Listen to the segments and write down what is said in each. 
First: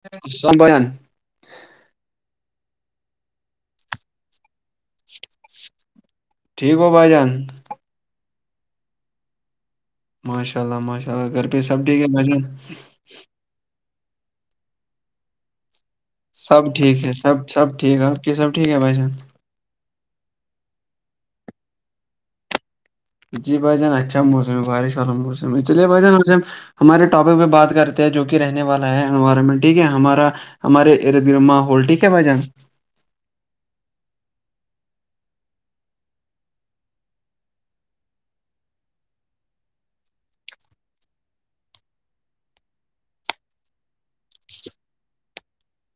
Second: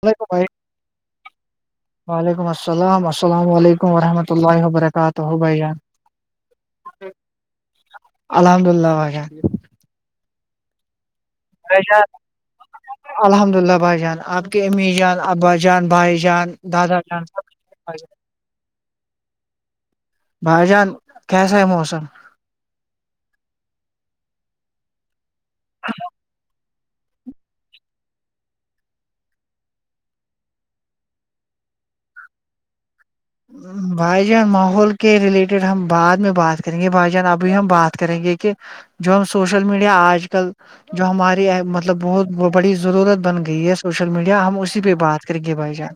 اسلام علیکم بھائی السلام [inaudible] وعلیکم السلام السلام علیکم ورحمۃہ اللہ وبرکاتہ بھائی جان ٹھیک ہو بھائی جان الحمد اللہ بھائی جان ماشاء اللہ ماشاء اللہ گھر پہ سب ٹھیک ہے بھائی جان الحمداللہ بھائی جان آپ کے امی جان ابا جان بھائی جان سب دادا ٹھیک ہے جان سب سب ٹھیک بھائی ہے جان آپ کی سب ٹھیک ہے بھائی جان بھائی جان کیسا ہے موسم جی بھائی جان اچھا موسم ہے بارش والا موسم ہے چلیں بھائی جان ہمارے ٹاپک پہ بات کرتے ہیں جو کہ رہنے والا ہے انوائرمنٹ ٹھیک ہے ہمارا ہمارے ارد گرد ماحول ٹھیک ہے بھائی جان بھائی جان ماحول کے ریلیٹڈ ہم بعد میں بات کریں گے بھائی جان ابھی ہم بات کریں گے کہ جو ہم سوشل میڈیا آج کل جو ہماری مطلب بہت بڑی ضرورت بن گئی ہے سوشل میڈیا ہم اسی پہ بات کر گے بھائی جان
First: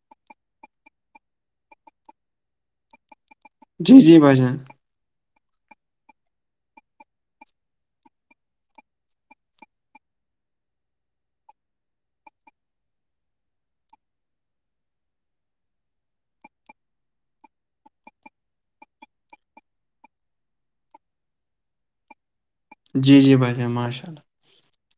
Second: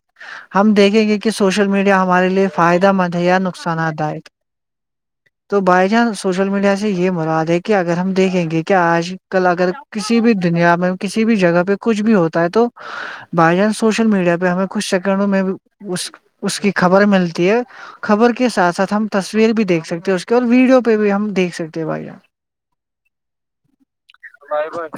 ہم دیکھیں گے کہ سوشل میڈیا ہمارے لیے فائدہ مند ہے یا نقصان جی دہ جی [inaudible] تو بھائی چان سوشل میڈیا سے یہ مراد ہے کہ اگر ہم دیکھیں گے کہ آج کل اگر کسی بھی دنیا میں کسی بھی جگہ پہ کچھ بھی ہوتا ہے تو بھائی چان سوشل میڈیا پہ ہمیں کچھ سیکنڈوں میں اس کی خبر ملتی ہے خبر کے ساتھ ساتھ ہم تصویر بھی دیکھ سکتے ہیں اس کے اور ویڈیو پہ بھی ہم دیکھ سکتے ہیں بھائی جان جی جی بھائی جان ماشاء اللہ بائے بائے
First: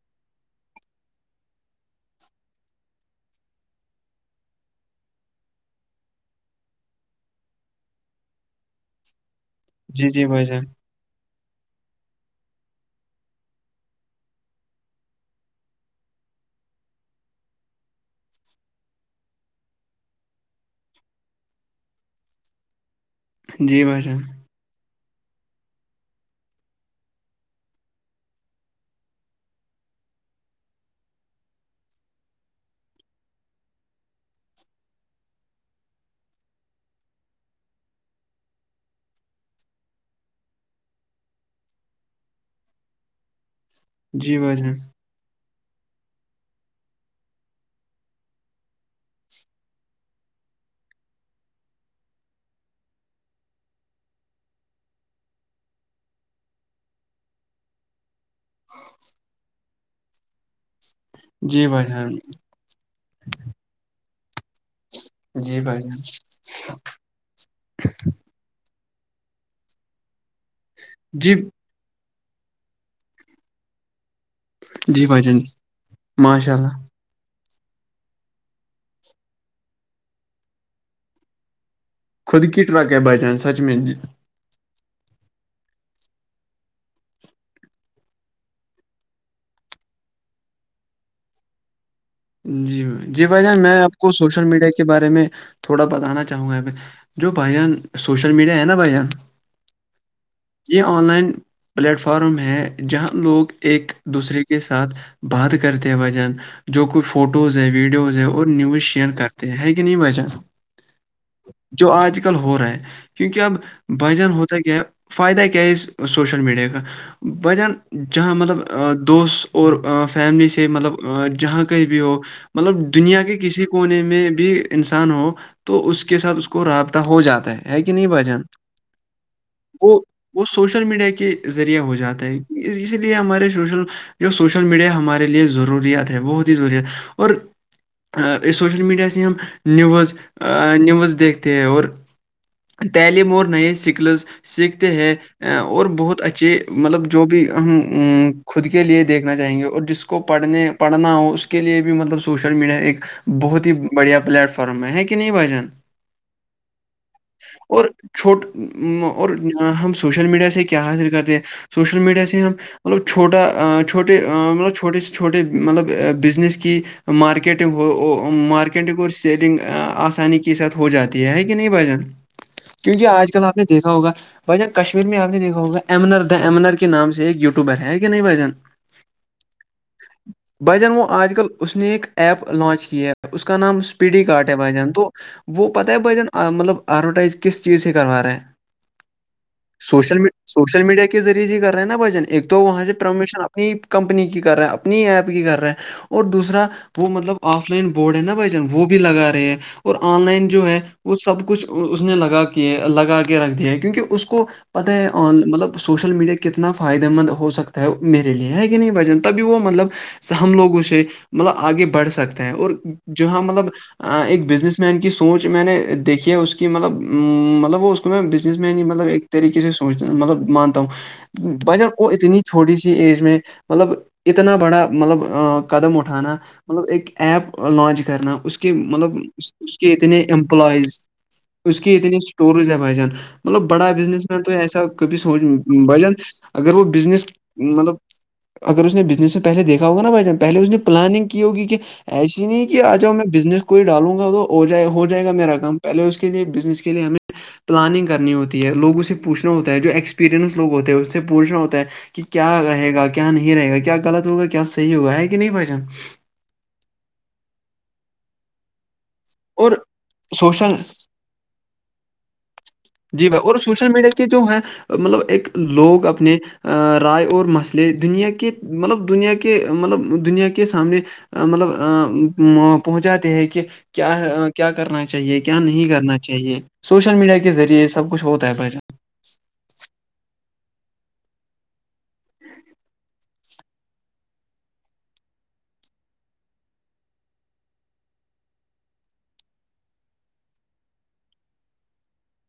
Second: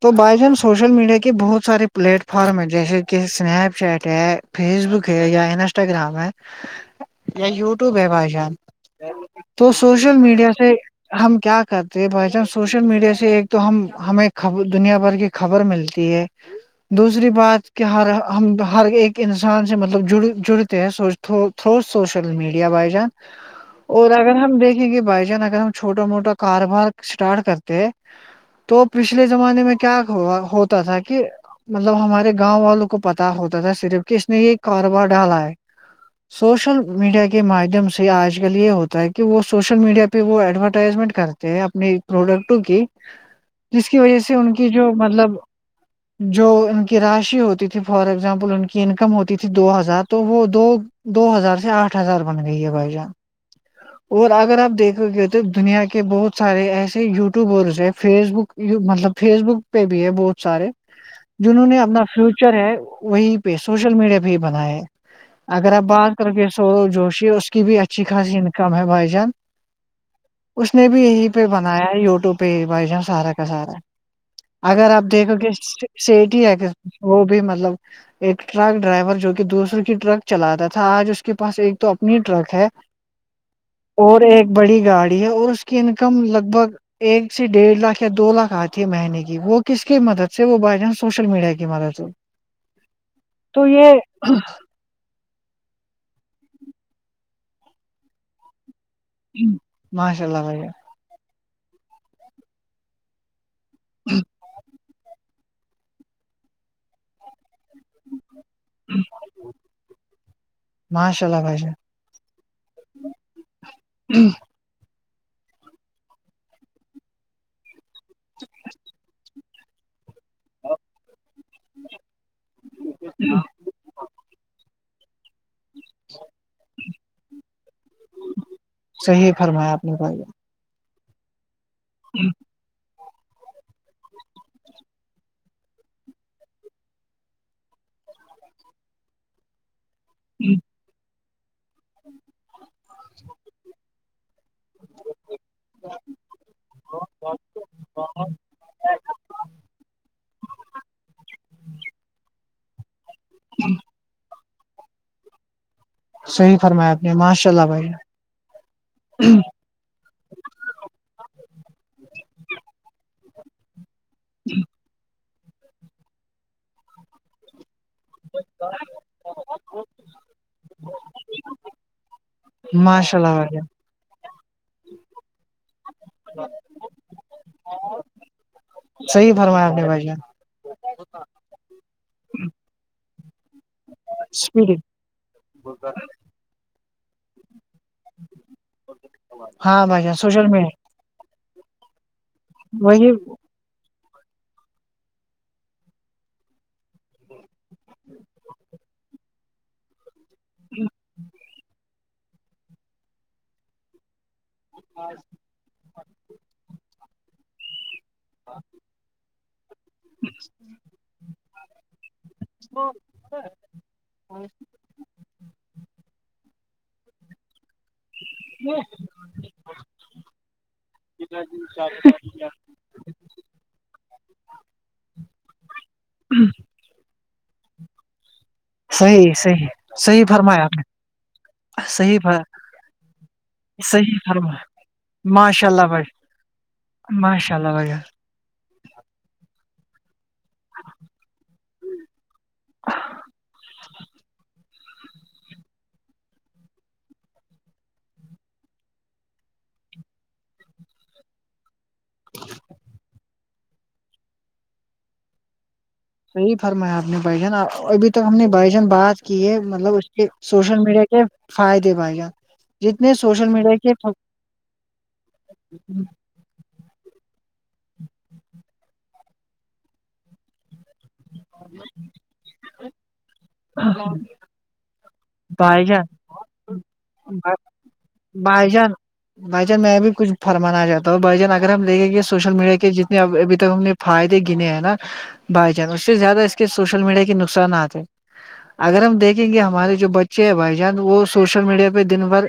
تو بھائی جان سوشل میڈیا کے بہت سارے پلیٹ فارم ہے جیسے کہ اسنیپ چیٹ ہے فیس بک ہے یا انسٹاگرام ہے یا یوٹیوب ہے بھائی جان تو جی سوشل جی بھائی میڈیا جان سے ہم کیا کرتے ہیں بھائی جان سوشل میڈیا سے ایک تو ہم ہمیں دنیا بھر کے خبر ملتی ہے دوسری بات کہ ہر ہم ہر ایک انسان سے مطلب جڑ تھرو سوشل میڈیا بھائی جان جی بھائی اور جان اگر ہم دیکھ بھائی جان اگر ہم چھوٹا موٹا کاروبار اسٹارٹ کرتے ہیں تو پچھلے زمانے میں کیا ہوتا تھا کہ مطلب ہمارے گاؤں والوں کو پتا ہوتا تھا صرف کہ اس نے یہ کاروبار ڈالا ہے سوشل میڈیا کے مادھیم سے آج کل یہ ہوتا ہے کہ وہ سوشل میڈیا پہ وہ ایڈورٹائزمنٹ کر کرتے ہیں اپنی پروڈکٹوں کی [inaudible] جس کی وجہ سے جی ان بھائی کی جان جو مطلب جو ان کی راشی ہوتی تھی فار اگزامپل ان کی انکم ہوتی تھی دو ہزار تو وہ دو دو ہزار سے آٹھ ہزار بن گئی ہے بھائی جان اور اگر آپ دیکھو گے تو دنیا کے بہت سارے ایسے یو ٹیوبرز ہے فیس بک مطلب فیس بک پہ بھی ہے بہت سارے جی جنہوں نے بھائی اپنا جان فیوچر ہے وہی پہ سوشل میڈیا پہ ہی بنایا ہے جی اگر بھائی آپ جان بات کرو گے سورو جوشی اس کی بھی اچھی خاصی انکم ہے بھائی جان اس نے بھی یہی جی پہ بنا بنایا ہے یوٹیوب پہ ہی بھائی چان سارا کا سارا اگر آپ جی بھائی دیکھو جان گے سیٹھی ماشاء ایکس اللہ وہ بھی مطلب ایک ٹرک ڈرائیور جو کہ دوسرے کی ٹرک چلاتا تھا آج اس کے پاس ایک تو اپنی خود ٹرک کی ہے بھائی جان سچ میں اور ایک بڑی گاڑی ہے اور اس کی انکم لگ بھگ ایک سے ڈیڑھ لاکھ یا دو لاکھ آتی ہے مہینے کی وہ کس کی مدد سے وہ بائی جانس سوشل میڈیا کی مدد سے جی جی بھائی جان تو میں یہ آپ کو سوشل میڈیا کے کے بارے میں تھوڑا بتانا چاہوں گا جو بھائی جان سوشل میڈیا ہے نا بھائی جان ماشاء اللہ بھائی جان یہ آن لائن پلیٹ فارم ہے جہاں لوگ ایک دوسرے کے ساتھ بات کرتے ہیں بھائی جان جو کچھ فوٹوز ہے ویڈیوز ہے اور نیوز شیئر کرتے ہے کہ نہیں بھائی جان ماشاء اللہ بھائی جان جو آج ہو رہا ہے کیونکہ اب بھائی جان ہوتا ہے کیا فائدہ کیا ہے اس سوشل میڈیا کا بھائی جان جہاں مطلب دوست اور فیملی سے مطلب جہاں کہیں بھی ہو مطلب دنیا کے کسی کونے میں بھی انسان ہو تو اس کے ساتھ اس کو رابطہ ہو جاتا ہے ہے کہ نہیں بھائی جان صحیح فرمایا آپ نے وہ بھائی وہ سوشل میڈیا کے ذریعہ ہو جاتا ہے اسی لیے ہمارے سوشل جو سوشل میڈیا ہمارے لیے ضروریات ہے بہت ضرورت اور سوشل میڈیا سے ہم نیوز نیوز دیکھتے ہیں اور تعلیم اور نئے سکلز سیکھتے ہیں اور بہت اچھے مطلب جو بھی ہم خود کے لیے دیکھنا چاہیں گے اور جس اس کو پڑھنے پڑھنا ہو اس کے لیے بھی مطلب سوشل میڈیا ایک بہت ہی بڑھیا پلیٹفارم ہے ہے کہ نہیں بھائی جان صحیح فرمایا آپ نے ماشاء اللہ اور بھائی چھوٹ اور ہم سب سوشل میڈیا سے کیا حاصل کرتے ہیں سوشل میڈیا سے ہم مطلب چھوٹا چھوٹے مطلب چھوٹے سے چھوٹے مطلب بزنس کی مارکیٹنگ ہو مارکیٹنگ سیلنگ آسانی کے ساتھ ہو جاتی ہے کہ نہیں بھائی جان جان کیونکہ ماشاء آج اللہ کل بھائی آپ نے جان دیکھا ہوگا بھائی جان کشمیر میں آپ نے دیکھا ہوگا ایمنر دا ایمنر کے نام سے ایک یٹیوبر ہے کہ نہیں بھائی جان صحیح فرمایا آپ نے بھائی جان بھائی جان وہ آج کل اس نے ایک ایپ لانچ کیا ہے اس کا نام اسپیڈی کارٹ ہے بھائی اسپیڈنگ جان تو وہ پتاہ ہے بھائی جان مطلب ایڈورٹائز کس چیز سے کروا رہے ہیں ہاں بھائی جان سوشل میڈیا سوشل میڈیا کے ذریعے سے کر رہے ہیں نا بھائی جان ایک تو وہاں سے وہی پرمیشن اپنی کمپنی کی کر رہے ہیں اپنی ایپ کی کر رہے ہیں اور دوسر وہ مطلب آف لائن بورڈ ہے نا بھائی جان وہ بھی لگا رہے ہیں اور آن لائن جو ہے وہ سب کچھ اس نے لگا کی لگا کے رکھ دیا ہے کیونکہ اس کو پتہ ہے مطلب سوشل میڈیا کتنا فائدے مند ہو سکتا میرے لیے ہے کہ نہیں بھائی جان تبھی وہ مطلب ہم لوگوں سے مطلب آگے بڑھ سکتے ہے اور جو ہم مطلب ایک بزنس مین کی سوچ میں نے دیکھی ہے اس کی مطلب مطلب وہ اس تو میں بزنس مین ہی مطلب ایک طریقے سے سوچتا مطلب مانتا ہوں بھائی جان وہ اتنی چھوٹی سی ایج میں مطلب اتنا بڑا مطلب قدم اٹھانا مطلب ایک ایپ لانچ کرنا اس کہ مطلب صحیح صحیح اس کے صحیح فرمایا آپ نے اتنےامپلائز اس کی اتنے صحیح فر- اسٹورز ہے بھائی جان مطلب بڑا صحیح بزنس مین تو فرمایا ایسا کبھی سوچ ماشاء اللہ بھائی جان اگر وہ بزنس ماشاء اللہ بھائی مطلب جان اگر اس نے بزنس میں پہلے دیکھا ہوگا نا بھائی جان پہلے اس نے پلاننگ کی ہوگی کہ ایسی نہیں کہ آ جا میں بزنس کو ہی ڈالوں گا تو ہو جائے ہو جائے جائے گا میرا کام پہلے اس کے لیے بزنس کے لیے ہمیں پلاننگ کرنی ہوتی ہے لوگوں سے پوچھنا ہوتا ہے جو ایکسپیریئنس لوگ ہوتے ہیں اس سے پوچھنا ہوتا ہے کہ کیا رہے گا کیا نہیں رہے گا کیاغط ہوگا کیا صحیح ہوگا ہے کہ نہیں بھائی جان صحیح فرمایا آپ نے بھائی جان ابھی تو ہم نے بات کی ہے اور مطلب اس کے سوشل میڈیا فائدے بھائی جان جی بھائی اور سوشل میڈیا کے جو ہے مطلب ایک لوگ اپنے رائے اور مسئلے دنیا کے مطلب دنیا کے مطلب دنیا کے سامنے مطلب ا پہنچاتے ہیں کہ کیا کیا کرنا چاہیے کیا بھائی نہیں جان کرنا چاہیے سوشل میڈیا کے ذریعے سب کچھ ہوتا ہے بھائی جان بھائی جان میں بھی کچ فرمانا چتاہوں بھائی جان اگر ہم دیکھیں گے سوشل میڈیا کے جتنے ابھی تو ہم نے فائدے گنے ہیں نا بھائی جان اس سے زیادہ اس کے سوشل میڈیا کے نقصان آتے اگر ہم دیکھیں گے ہمارے جو بچے ہیں بھائی جان وہ سوشل میڈیا پہ دن بھر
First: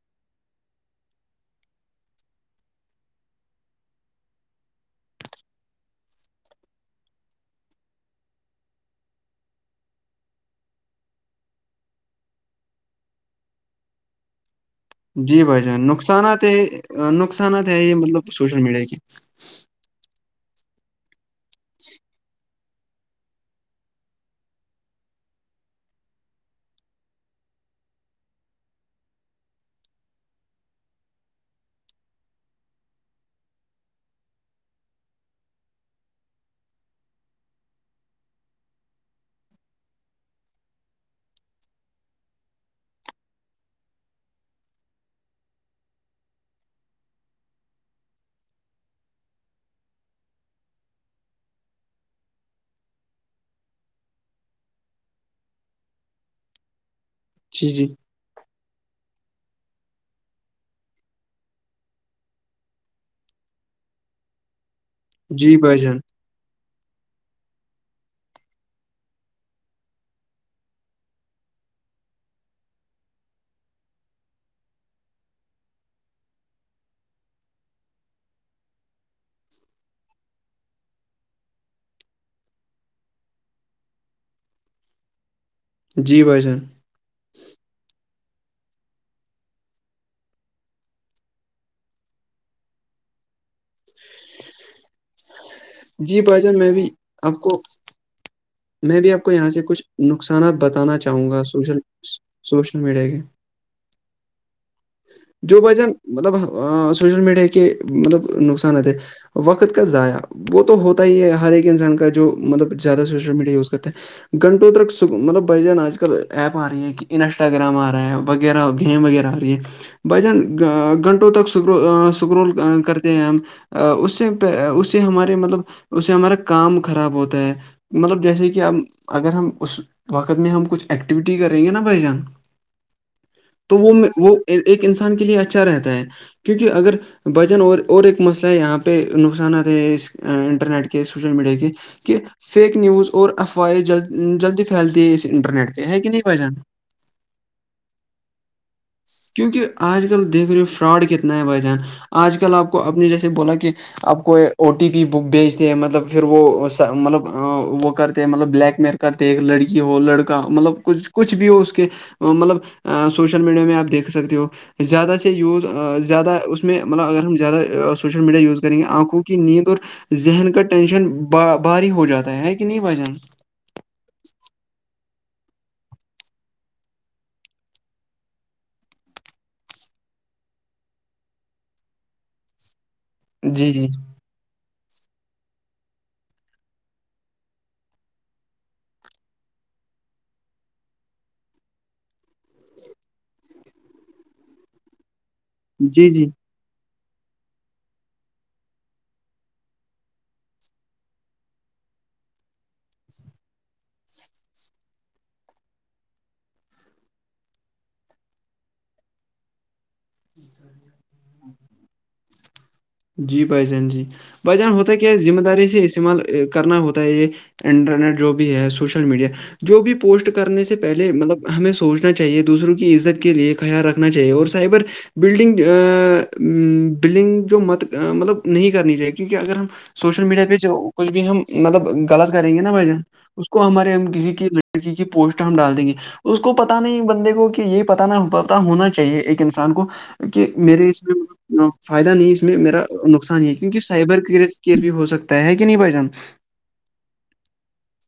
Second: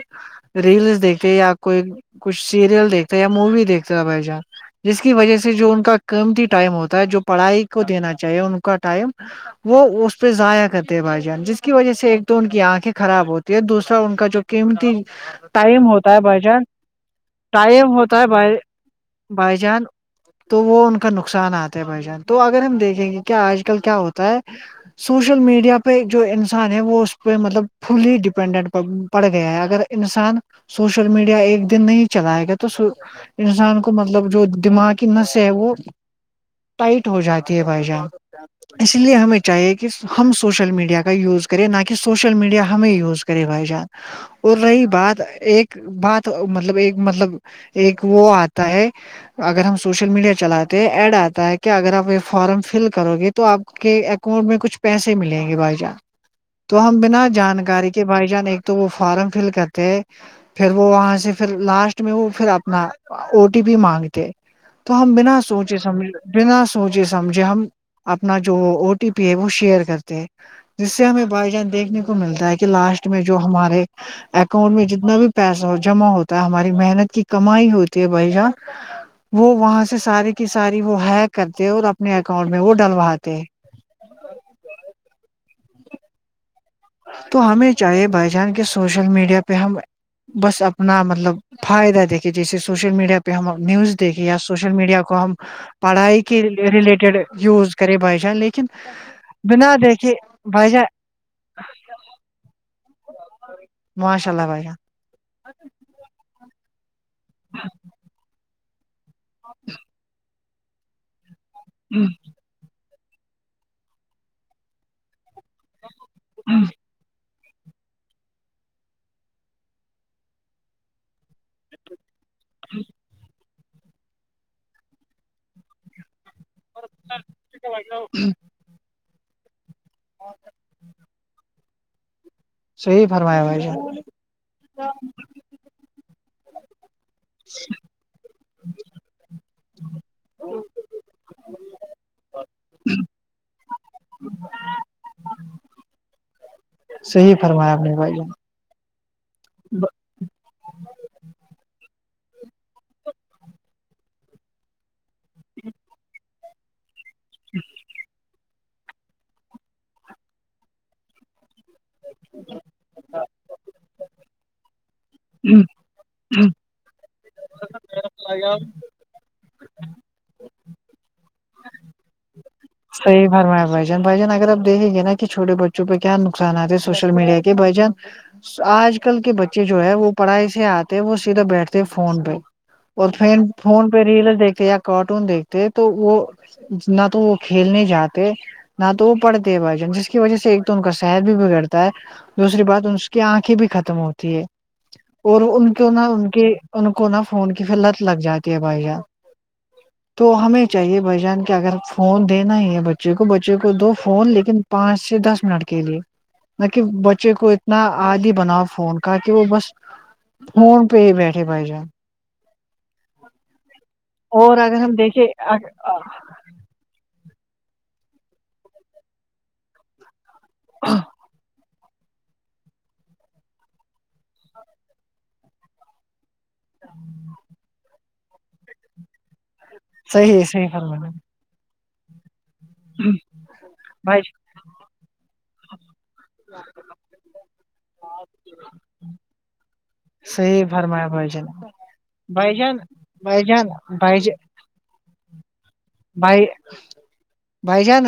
ریلس دیکھتے یا کوئی کچھ سیریل دیکھتا ہے یا مووی دیکھتا تھا بھائی جان جس کی وجہ سے جو ان کا قیمتی ٹائم ہوتا ہے جو پڑھائی کو دینا چاہیے ان کا ٹائم وہ اس پہ ضائع کرتے ہیں بھائی جان جس کی وجہ سے ایک تو ان کی آنکھیں خراب ہوتی یہ دوسرا ان کا جو قیمتی جی بھائی جان ٹائم ہوتا ہے بائی نقصانات جان ہے نقصانات ہے یہ مطلب سوشل میڈیا کی بھائی جان تو وہ ان کا نقصانات ہے بھائی جان تو اگر ہم دیکھیں گے کیا آج کل کیا ہوتا ہے سوشل میڈیا پہ جو انسان ہے وہ اس پہ مطلب فلی ڈپینڈنٹ پڑ گیا ہے اگر انسان سوشل میڈیا ایک دن نہیں چلائے گا تو انسان کو مطلب جو دماغ کی نس ہے وہ ٹائٹ ہو جاتی ہے بھائی جان [unintelligible] اس لیے ہمیں چاہیے کہ ہم سوشل میڈیا کا یوز کریں نہ کہ سوشل میڈیا ہمیں یوز کرے بھائی جان اور رہی بات ایک بات مطلب ایک مطلب ایک وہ آتا ہے [unintelligible] اگر ہم سوشل میڈیا چلاتے ہیں ایڈ آتا ہے کہ اگر آپ یہ فارم فل کرو گے تو تو آپ کے اکاؤنٹ میں کچھ پیسے ملیں گے بھائی جان تو ہم بنا جی جانکاری جی کے بھائی جان ایک تو وہ فارم فل کرتے ہیں پھر وہ وہاں سے پھر لاسٹ میں وہ پھر اپنا او ٹی پی مانگتے تو ہم بنا جی سوچے بھائی جان سمجھ بنا سوچے سمجھے ہم اپنا جو او ٹی پی ہے وہ شیئر کرتے ہیں جس سے ہمیں بھائی جان دیکھنے کو ملتا ہے کہ لاسٹ میں جو ہمارے اکاؤنٹ میں ج جتنا بھی پیسہ ہو جمع ہوتا ہے ہماری محنت کی کمائی ہوتی ہے بھائی جان وہ وہاں سے سارے کی ساری وہ ہیک کرتے اور اپنے اکاؤنٹ میں وہ ڈلواتے جی بھائی جان تو ہمیں چاہے بھائی جان کہ سوشل میڈیا پہ ہم بس اپنا مطلب فائدہ دیکھے جیسے سوشل میڈیا پہ ہم نیوز دیکے یا سوشل میڈیا [unintelligible] کو ہم جی پڑھائی کے بھائی جان میں بھی ریلیٹڈ آپ کو یوز کریں بھائی جان لیکن میں بھی آپ کو یہاں سے بنا کچھ دیکھے نقصانات بھائی جان بتانا چاہوں گا سوشل سوشل میڈیا کے ماشاء اللہ بھائی جو بھائی جان مطلب سوشل میڈیا کے مطلب نقصانات ہے وقت کا ضائع وہ تو ہوتا ہی ہے ہر ایک انسان کا جو مطلب زیادہ سو جو میڈیا یوز کرتے ہیں گھٹوں تک مطلب بھائی جان آج کل ایپ آ رہی ہے کہ انسٹاگرام آ رہا ہے وغیرہ گیم وغیرہ آ رہی ہے بھائی جان گھنٹوں تک س سکرول کرتے ہیں ہم اس سے اس سے ہمارے مطلب اس سے ہمارا کام خراب ہوتا ہے [unintelligible] جیسے کہ اگر ہم اس وقت میں ہم کچھ ایکٹیویٹی کریں گے نا بھائی جان صحیح فرمایا بھائی [unintelligible] جان تو وہ وہ ایک انسان کے لیے اچھا رہتا ہے کیونکہ اگر بھائی جان اور ایک مسئلہ یہاں پر نقصانات ہے اس انٹرنیٹ کے سوشل میڈیا کے کہ فیک نیوز اور افواہیں جل جلدی پھیلتی ہے اس انٹرنیٹ پہ ہے کہ نہیں بھائی جان ہی فرمایا اپ نے بھائی جان کیونکہ آج کل دیکھ رہے ہو فراڈ کتنا ہے بھائی جان آج کل آپ کو اپنی جیسے بولا کہ آپ کوئی او ٹی پی بک بھیجتے ہیں مطلب پھر وہ مطلب وہ کرتے مطلب بلیک میل کرتے لڑکی ہو لڑکا مطلب کچھ کچھ بھی ہو کے مطلب سوشل میڈیا میں آپ دیکھ سکتے ہو زیادہ سے یوز زیادہ اس اس میں مطلب اگر ہم زیادہوشل میڈیا یز کریں گے آنکھ کو کہ نیند اور ذہن کا ٹینشن بھاری ہو جاتا ہے کہ نہیں بھائی جان صحیح فرمایا بھائی جان یار بھائی جان اگر اپ دیکھیں گے نا کہ چھوٹے بچوں پر کیا نقصانات ہے سوشل میڈیا کے بھائی جان آج کل کے بچے جو ہے وہ پڑھائی سے آتے وہ سیدھا بیٹھتے ہے فون پہ اور فین جی جی فون پہ ریل دیکھتے یا کارٹون دیکھتے تو وہ نہ تو وہ کھیلنے جاتے نہ تو وہ پڑھتے بھائی جان جس کی وجہ سے ایک تو ان کا صحت بھی بگڑتا ہے دوسری بات اس کی آنکھیں بھی ختم ہوتی ہے اور ان کو نا جی جی ان کے ان کو نا فون کی پھر لت لگ جاتی ہے بھائی جان تو ہمیں چاہیے بھائی جان کہ اگر فون دینا ہی ہے بچے کو بچے کو دو فون لیکن پانچ سے دس منٹ کے لیے نہ کہ بچے کو اتنا عادی بناؤ فون کا کہ وہ بس فون پہ بیٹھے بھائی جان جی بھائی جان جی بھائی اور جان اگر ہوتا ہم ہے کیا دیکھیں ذمہ داری سے استعمال کرنا ہوتا ہے یہ انٹرنیٹ جو بھی ہے سوشل میڈیا جو بھی پوسٹ کرنے سے پہلے مطلب ہمیں سوچنا چ چاہیے دوسروں کی عزت کے لیے خیال رکھنا چاہیے اور سائبر بلڈنگ ا بلنگ جو مت مطلب نہیں کرنی چاہیے کیونکہ اگر ہم سوشل صحیح میڈیا پہ صحیح جو فرمایا کچھ بھی ہم مطلب غلط کریں گے بھائی جان اس کو ہمارے ہم بھائی کسی کی لڑکی کی پوسٹ ہم ڈال دیں گے اس کو پتہ نہیں بندے کو کہ یہ پتہ نہ پت ہونا چاہیے ایک انسان کو کہ صحیح میرے اس فرمایا میں بھائی جان فائدہ نہیں اس بھائی میں جان میرا نقصان بھائی ہی ہے جان کیونکہ بھائی سائبر ج- کر کیس بھی ہو سکتا ہے کہ نہیں بھائی جان بھائی بھائی جان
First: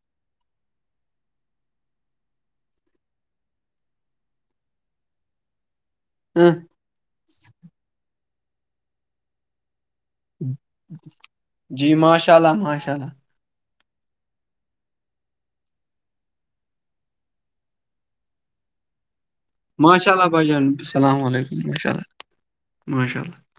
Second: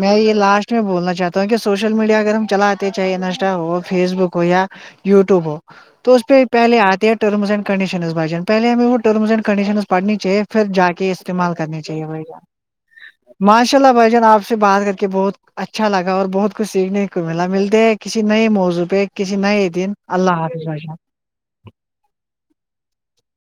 میں یہ لاسٹ میں بولنا چاہتا ہوں کہ سوشل میڈیا اگر ہم چلاتے چاہے انسٹا ہو فیس بک کویا یٹیوب ہو تو اس پہ ہاں پہے آتے ہے رمس اینڈ کڈیشنز بھائی جان پہے ہمیں وہ ٹمس اینڈ کڈیشن پڑھنی چاہے پھر جا کے استعمال کرنی چاہے جی ماشاء اللہ ماشاء اللہ ماشاء اللہ بھائی جان آپ سے بات کر کے بہت اچھا لگا اور بہت کچھ سیکھنے کو ملا ملتے ہیں کسی نئے موضوع پہ کسی نئے دن اللہ حافظ بھائی جان ماشاء اللہ ماشاء اللہ